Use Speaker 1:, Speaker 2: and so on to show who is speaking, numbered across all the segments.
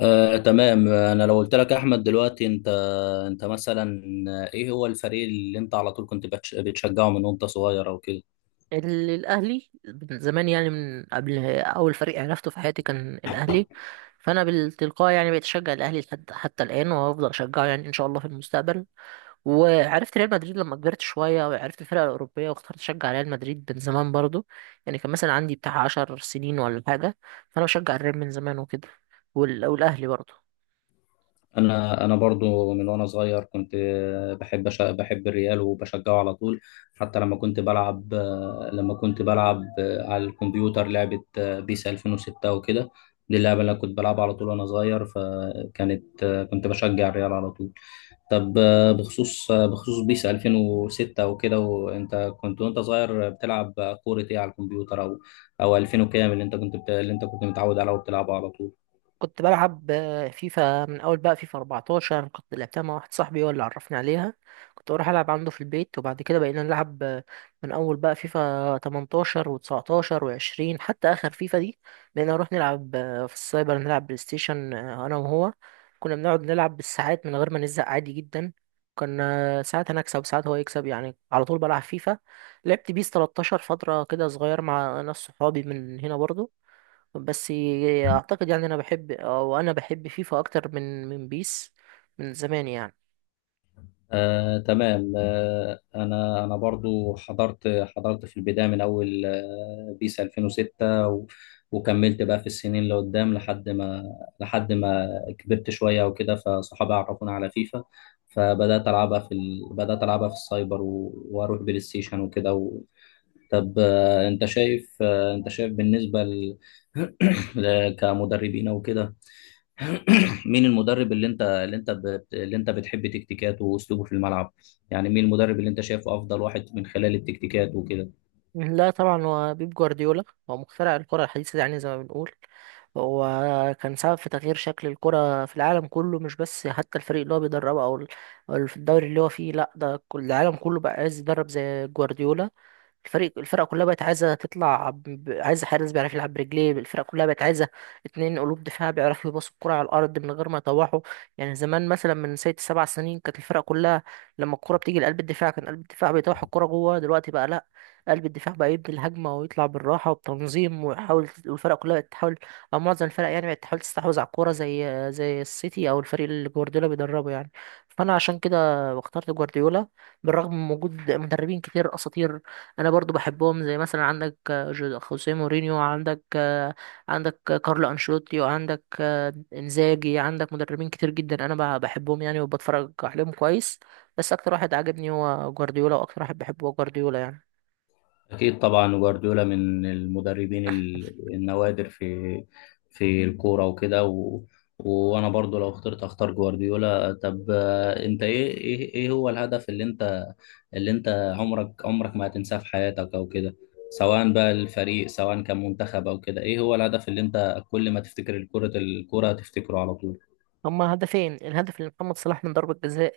Speaker 1: تمام، انا لو قلت لك احمد دلوقتي، انت مثلا، ايه هو الفريق اللي انت على طول كنت بتشجعه من وانت صغير او كده؟
Speaker 2: الاهلي من زمان، يعني من قبل. اول فريق عرفته في حياتي كان الاهلي، فانا بالتلقاء يعني بقيت اشجع الاهلي لحد حتى الان، وهفضل اشجعه يعني ان شاء الله في المستقبل. وعرفت ريال مدريد لما كبرت شويه، وعرفت الفرق الاوروبيه واخترت اشجع ريال مدريد من زمان برضو. يعني كان مثلا عندي بتاع 10 سنين ولا حاجه، فانا بشجع الريال من زمان وكده. والاهلي برضو.
Speaker 1: انا برضو من وانا صغير كنت بحب الريال وبشجعه على طول. حتى لما كنت بلعب على الكمبيوتر لعبة بيس 2006 وكده. دي اللعبة اللي أنا كنت بلعبها على طول وانا صغير، كنت بشجع الريال على طول. طب، بخصوص بيس 2006 وكده، وانت كنت وانت صغير بتلعب كورة ايه على الكمبيوتر، او 2000 وكام، اللي اللي انت كنت متعود عليه وبتلعبه على طول؟
Speaker 2: كنت بلعب فيفا، من اول بقى فيفا 14 كنت لعبتها مع واحد صاحبي هو اللي عرفني عليها. كنت بروح العب عنده في البيت، وبعد كده بقينا نلعب من اول بقى فيفا 18 و19 و20 حتى اخر فيفا دي. بقينا نروح نلعب في السايبر، نلعب بلاي ستيشن انا وهو. كنا بنقعد نلعب بالساعات من غير ما نزهق عادي جدا. كنا ساعات انا اكسب وساعات هو يكسب، يعني على طول بلعب فيفا. لعبت بيس 13 فترة كده صغير مع ناس صحابي من هنا برضو، بس اعتقد يعني انا بحب، او انا بحب فيفا اكتر من بيس من زمان يعني.
Speaker 1: تمام. انا برضو حضرت في البدايه من اول بيس 2006، وكملت بقى في السنين اللي قدام، لحد ما كبرت شويه وكده، فصحابي عرفوني على فيفا. فبدات العبها في ال... بدات العبها في السايبر، واروح بلاي ستيشن وكده. و... طب. انت شايف، بالنسبه كمدربين وكده. مين المدرب اللي انت بتحب تكتيكاته واسلوبه في الملعب؟ يعني مين المدرب اللي انت شايفه افضل واحد من خلال التكتيكات وكده؟
Speaker 2: لا طبعا، هو بيب جوارديولا. هو مخترع الكرة الحديثة يعني زي ما بنقول. هو كان سبب في تغيير شكل الكرة في العالم كله، مش بس حتى الفريق اللي هو بيدربه أو في الدوري اللي هو فيه، لا ده كل العالم كله بقى عايز يدرب زي جوارديولا. الفرقة كلها بقت عايزة تطلع عايزة حارس بيعرف يلعب برجليه، الفرقة كلها بقت عايزة اتنين قلوب دفاع بيعرفوا يباصوا الكرة على الأرض من غير ما يطوحوا. يعني زمان مثلا من ست سبع سنين كانت الفرقة كلها لما الكرة بتيجي لقلب الدفاع كان قلب الدفاع بيطوح الكرة جوه. دلوقتي بقى لأ، قلب الدفاع بقى يبني الهجمة ويطلع بالراحة وبتنظيم ويحاول، والفرقة كلها بقت تحاول أو معظم الفرق يعني بقت تحاول تستحوذ على الكورة زي السيتي أو الفريق اللي جوارديولا بيدربه يعني. فأنا عشان كده اخترت جوارديولا، بالرغم من وجود مدربين كتير أساطير انا برضو بحبهم، زي مثلا عندك خوسيه مورينيو، عندك كارلو انشيلوتي، وعندك انزاجي، عندك مدربين كتير جدا انا بحبهم يعني وبتفرج عليهم كويس. بس اكتر واحد عاجبني هو جوارديولا، واكتر واحد بحبه هو جوارديولا يعني.
Speaker 1: أكيد طبعا. جوارديولا من المدربين النوادر في الكورة وكده. وأنا برضو لو أختار جوارديولا. طب. أنت، إيه هو الهدف اللي أنت عمرك ما هتنساه في حياتك أو كده؟ سواء بقى الفريق، سواء كان منتخب أو كده، إيه هو الهدف اللي أنت كل ما تفتكر الكرة هتفتكره على طول؟
Speaker 2: هما هدفين، الهدف اللي محمد صلاح من ضربة جزاء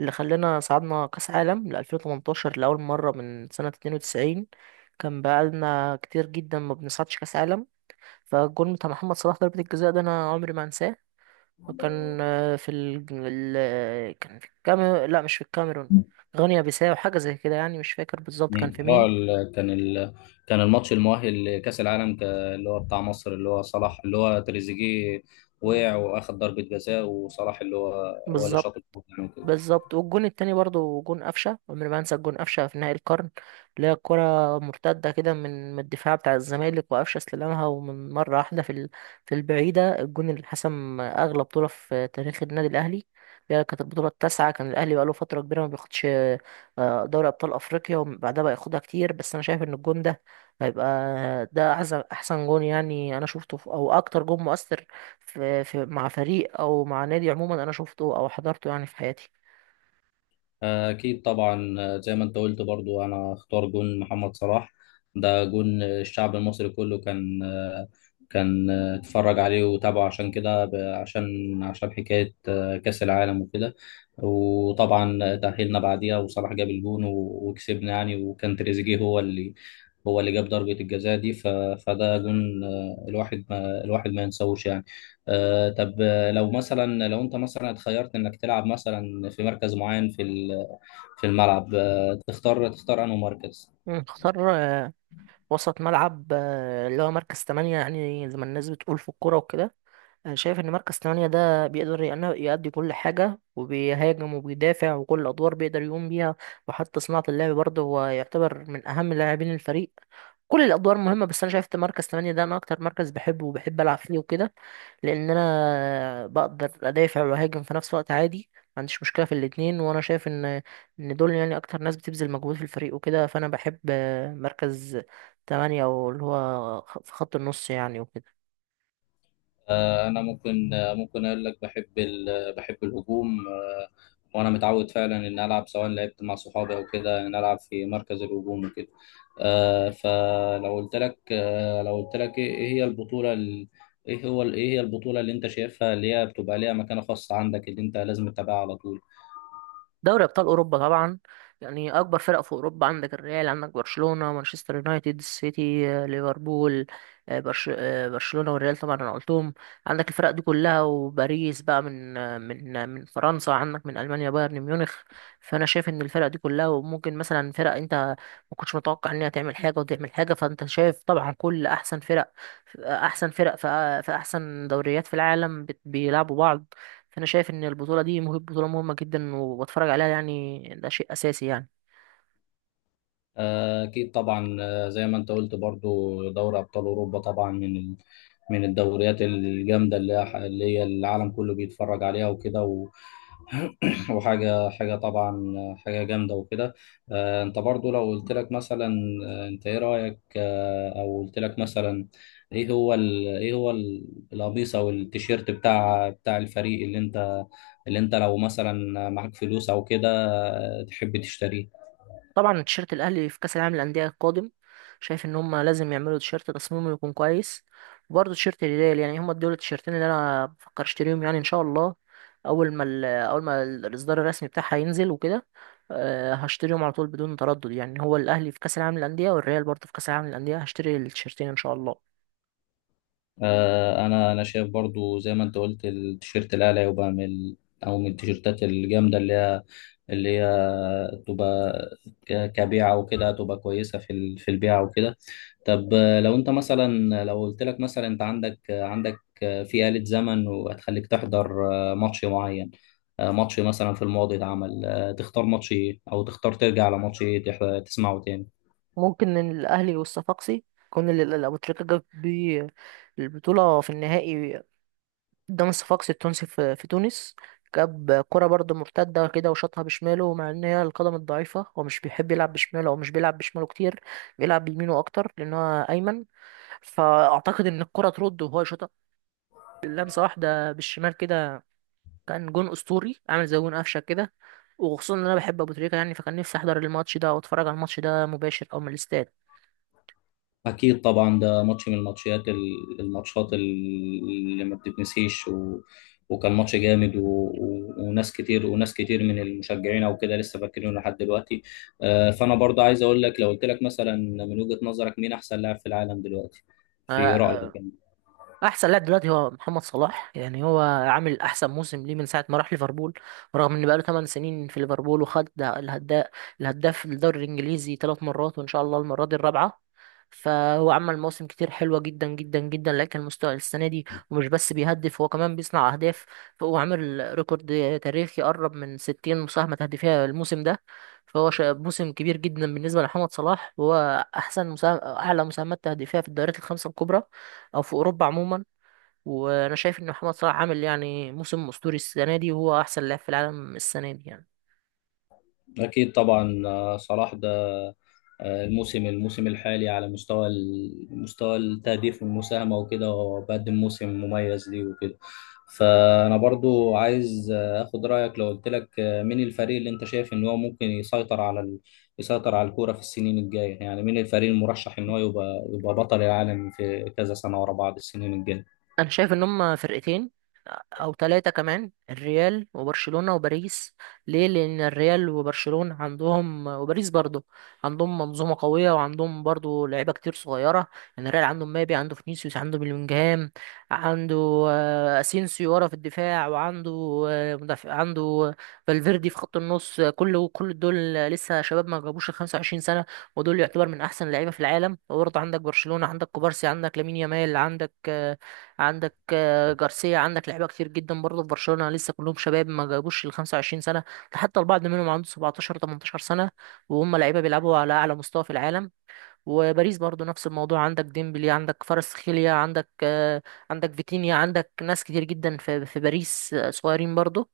Speaker 2: اللي خلانا صعدنا كأس عالم ل 2018 لأول مرة من سنة 92، كان بقالنا كتير جدا ما بنصعدش كأس عالم. فالجول بتاع محمد صلاح ضربة الجزاء ده أنا عمري ما أنساه. كان آه، في ال... ال... كان في الكاميرون، لا مش في الكاميرون، غينيا بيساو حاجة زي كده يعني مش فاكر بالظبط كان
Speaker 1: مم.
Speaker 2: في مين.
Speaker 1: كان الماتش المؤهل لكأس العالم، اللي هو بتاع مصر، اللي هو صلاح، اللي هو تريزيجيه
Speaker 2: مم.
Speaker 1: وقع واخد ضربة جزاء، وصلاح اللي هو هو اللي
Speaker 2: بالظبط،
Speaker 1: شاط الجول يعني.
Speaker 2: بالظبط. والجون التاني برضه جون قفشه، عمري ما انسى الجون قفشه في نهائي القرن، اللي هي الكره مرتده كده من الدفاع بتاع الزمالك وقفشه استلمها، ومن مره واحده في البعيده، الجون اللي حسم اغلى بطوله في تاريخ النادي الاهلي اللي هي كانت البطوله التاسعه، كان الاهلي بقاله فتره كبيره ما بياخدش دوري ابطال افريقيا، وبعدها بقى ياخدها كتير. بس انا شايف ان الجون ده هيبقى ده احسن جون، يعني انا شفته، في او اكتر جون مؤثر في في مع فريق او مع نادي عموما انا شفته او حضرته يعني في حياتي.
Speaker 1: أكيد طبعا. زي ما أنت قلت برضو، أنا أختار جون محمد صلاح. ده جون الشعب المصري كله، كان اتفرج عليه وتابعه، عشان كده، عشان حكاية كأس العالم وكده. وطبعا تأهلنا بعديها، وصلاح جاب الجون وكسبنا يعني، وكان تريزيجيه هو اللي جاب ضربة الجزاء دي. فده جون الواحد ما ينساهوش يعني. طب، لو انت مثلا اتخيرت انك تلعب مثلا في مركز معين في الملعب، تختار انه مركز.
Speaker 2: اختار وسط ملعب، اللي هو مركز تمانية يعني زي ما الناس بتقول في الكورة وكده. انا شايف ان مركز تمانية ده بيقدر يأدي كل حاجة، وبيهاجم وبيدافع وكل الادوار بيقدر يقوم بيها. وحتى صناعة اللعب برضه هو يعتبر من اهم لاعبين الفريق. كل الادوار مهمة، بس انا شايف إن مركز تمانية ده انا اكتر مركز بحبه وبحب العب فيه وكده، لان انا بقدر ادافع واهاجم في نفس الوقت عادي، ما عنديش مشكله في الاتنين. وانا شايف ان دول يعني اكتر ناس بتبذل مجهود في الفريق وكده، فانا بحب مركز تمانية او اللي هو في خط النص يعني وكده.
Speaker 1: انا ممكن، ممكن اقول لك بحب بحب الهجوم. وانا متعود فعلا ان العب، سواء لعبت مع صحابي او كده، ان العب في مركز الهجوم وكده. آه، فلو قلت لك آه، لو قلت لك، ايه إيه هي البطولة ال- ايه هو ال- ايه هي البطولة اللي انت شايفها، اللي هي بتبقى ليها مكانة خاصة عندك، اللي انت لازم تتابعها على طول؟
Speaker 2: دوري ابطال اوروبا طبعا. يعني اكبر فرق في اوروبا، عندك الريال، عندك برشلونه، مانشستر يونايتد، السيتي، ليفربول، برشلونه والريال طبعا انا قلتهم، عندك الفرق دي كلها، وباريس بقى من فرنسا، عندك من المانيا بايرن ميونخ. فانا شايف ان الفرق دي كلها، وممكن مثلا فرق انت ما كنتش متوقع انها تعمل حاجه وتعمل حاجه، فانت شايف طبعا كل احسن فرق، احسن فرق في احسن دوريات في العالم بيلعبوا بعض. فانا شايف ان البطوله دي بطوله مهمه جدا، وبتفرج عليها يعني ده شيء اساسي يعني.
Speaker 1: أكيد طبعا. زي ما أنت قلت برضو، دوري أبطال أوروبا طبعا، من الدوريات الجامدة، اللي هي العالم كله بيتفرج عليها وكده. وحاجة حاجة طبعا حاجة جامدة وكده. أنت برضو لو قلت لك مثلا، آه، أنت إيه رأيك آه، أو قلت لك مثلا، إيه هو ال... إيه هو ال- القميص أو التيشيرت بتاع الفريق، اللي أنت لو مثلا معاك فلوس أو كده، تحب تشتريه؟
Speaker 2: طبعا تيشيرت الاهلي في كاس العالم للانديه القادم، شايف ان هم لازم يعملوا تيشيرت تصميمه يكون كويس. وبرضه تيشيرت الهلال، يعني هم دول التيشيرتين اللي انا بفكر اشتريهم يعني ان شاء الله، اول ما ال- اول ما ال- الاصدار الرسمي بتاعها ينزل وكده. هشتريهم على طول بدون تردد يعني، هو الاهلي في كاس العالم للانديه والريال برضه في كاس العالم للانديه، هشتري التيشيرتين ان شاء الله.
Speaker 1: انا شايف برضو زي ما انت قلت، التيشيرت الاعلى يبقى او من التيشيرتات الجامده، اللي هي تبقى كبيعه وكده، تبقى كويسه في البيعه وكده. طب، لو قلت لك مثلا، انت عندك في آلة زمن، وهتخليك تحضر ماتش معين، ماتش مثلا في الماضي اتعمل، تختار ماتش ايه، او تختار ترجع على ماتش ايه تسمعه تاني؟
Speaker 2: ممكن الأهلي والصفاقسي، كون أبو تريكة جاب بيه البطولة في النهائي قدام الصفاقسي التونسي في تونس، جاب كرة برضه مرتدة كده وشاطها بشماله، مع إن هي القدم الضعيفة هو مش بيحب يلعب بشماله أو مش بيلعب بشماله كتير، بيلعب بيمينه أكتر لأن هو أيمن. فأعتقد إن الكرة ترد وهو يشوطها لمسة واحدة بالشمال كده، كان جون أسطوري عامل زي جون قفشة كده. وخصوصا إن أنا بحب أبو تريكة يعني، فكان نفسي أحضر الماتش ده وأتفرج على الماتش ده مباشر أو من الاستاد.
Speaker 1: أكيد طبعا. ده ماتش من الماتشات اللي ما بتتنسيش، وكان ماتش جامد، وناس كتير من المشجعين أو كده لسه فاكرينه لحد دلوقتي. فأنا برضه عايز أقول لك، لو قلت لك مثلا، من وجهة نظرك مين أحسن لاعب في العالم دلوقتي،
Speaker 2: آه،
Speaker 1: في رأيك
Speaker 2: آه،
Speaker 1: يعني؟
Speaker 2: احسن لاعب دلوقتي هو محمد صلاح، يعني هو عامل احسن موسم ليه من ساعه ما راح ليفربول، رغم ان بقاله 8 سنين في ليفربول. وخد الهداف الدوري الانجليزي ثلاث مرات، وان شاء الله المره دي الرابعه. فهو عمل مواسم كتير حلوه جدا جدا جدا، لكن المستوى السنه دي، ومش بس بيهدف هو كمان بيصنع اهداف. فهو عامل ريكورد تاريخي قرب من 60 مساهمه تهديفيه الموسم ده. موسم كبير جدا بالنسبه لمحمد صلاح، وهو اعلى مساهمات تهديفيه في الدوريات الخمسه الكبرى او في اوروبا عموما. وانا شايف ان محمد صلاح عامل يعني موسم اسطوري السنه دي، وهو احسن لاعب في العالم السنه دي يعني.
Speaker 1: أكيد طبعا. صلاح ده، الموسم الحالي على مستوى التهديف والمساهمة وكده، هو بقدم موسم مميز ليه وكده. فأنا برضو عايز أخد رأيك. لو قلت لك، مين الفريق اللي أنت شايف إن هو ممكن يسيطر على الكورة في السنين الجاية، يعني مين الفريق المرشح إن هو يبقى بطل العالم في كذا سنة ورا بعض السنين الجاية؟
Speaker 2: انا شايف ان هم فرقتين او ثلاثه، كمان الريال وبرشلونه وباريس. ليه، لان الريال وبرشلونه عندهم، وباريس برضه عندهم منظومه قويه، وعندهم برضه لعيبه كتير صغيره. يعني الريال عنده مبابي، عنده فينيسيوس، عنده بلينجهام، عنده اسينسيو ورا في الدفاع، وعنده مدافع عنده فالفيردي في خط النص. كل دول لسه شباب ما جابوش ال 25 سنه، ودول يعتبر من احسن اللعيبه في العالم. وبرضه عندك برشلونه، عندك كوبارسي، عندك لامين يامال، عندك جارسيا، عندك لعيبه كتير جدا برضه في برشلونه، لسه كلهم شباب ما جابوش ال 25 سنه، ده حتى البعض منهم عنده 17 18 سنه وهم لعيبه بيلعبوا على اعلى مستوى في العالم. وباريس برضه نفس الموضوع، عندك ديمبلي، عندك كفاراتسخيليا، عندك عندك فيتينيا، عندك ناس كتير جدا في باريس صغيرين برضه.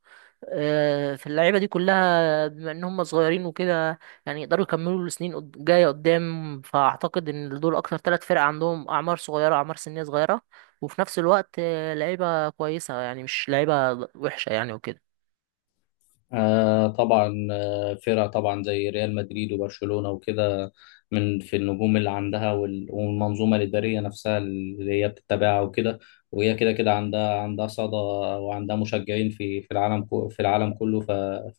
Speaker 2: فاللعيبه دي كلها بما ان هم صغيرين وكده يعني يقدروا يكملوا السنين جايه قدام. فاعتقد ان دول اكتر ثلاث فرق عندهم اعمار صغيره، اعمار سنيه صغيره، وفي نفس الوقت لعيبه كويسه يعني مش لعيبه وحشه يعني وكده.
Speaker 1: طبعا. فرق طبعا زي ريال مدريد وبرشلونة وكده، من في النجوم اللي عندها، والمنظومة الإدارية نفسها اللي هي بتتبعها وكده، وهي كده كده عندها صدى، وعندها مشجعين في في العالم كله.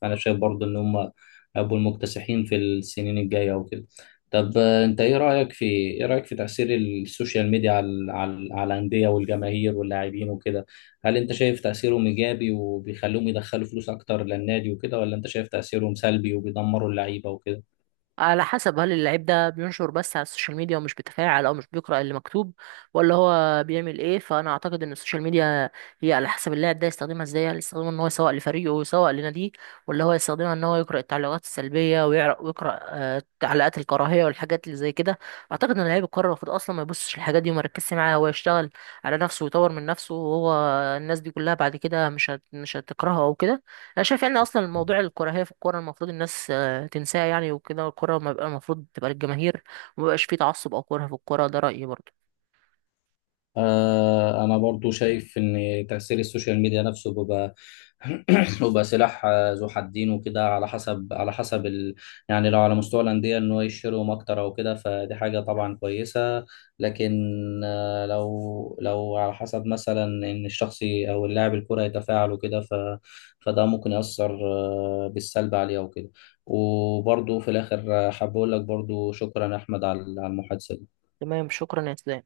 Speaker 1: فأنا شايف برضو إن هم هيبقوا المكتسحين في السنين الجاية وكده. طب، أنت إيه رأيك في تأثير السوشيال ميديا على الأندية والجماهير واللاعبين وكده. هل انت شايف تأثيرهم ايجابي وبيخلوهم يدخلوا فلوس اكتر للنادي وكده، ولا انت شايف تأثيرهم سلبي وبيدمروا اللعيبة وكده؟
Speaker 2: على حسب، هل اللعيب ده بينشر بس على السوشيال ميديا ومش بيتفاعل او مش بيقرأ اللي مكتوب ولا هو بيعمل ايه. فانا اعتقد ان السوشيال ميديا هي على حسب اللاعب ده يستخدمها ازاي، هل يستخدمها ان هو يسوق لفريقه ويسوق لناديه، ولا هو يستخدمها ان هو يقرأ التعليقات السلبية، ويقرأ تعليقات الكراهية والحاجات اللي زي كده. اعتقد ان لعيب الكرة المفروض اصلا ما يبصش للحاجات دي وما يركزش معاها، هو يشتغل على نفسه ويطور من نفسه، وهو الناس دي كلها بعد كده مش هتكرهه او كده. انا شايف ان اصلا موضوع الكراهية في الكورة المفروض الناس تنساها يعني، وكده الكرة ما بقى المفروض تبقى للجماهير، وما بقاش فيه تعصب أو كره في الكرة، ده رأيي برضه.
Speaker 1: أنا برضو شايف إن تأثير السوشيال ميديا نفسه بيبقى بيبقى سلاح، ذو حدين وكده، على حسب يعني لو على مستوى الأندية، إن هو يشتريهم أكتر أو كده، فدي حاجة طبعا كويسة. لكن لو على حسب مثلا إن أو اللاعب الكرة يتفاعل وكده، فده ممكن يأثر بالسلب عليه أو كده. وبرضو في الآخر، حابب أقول لك برضو شكرا يا أحمد على المحادثة دي.
Speaker 2: تمام، شكرا يا اسلام.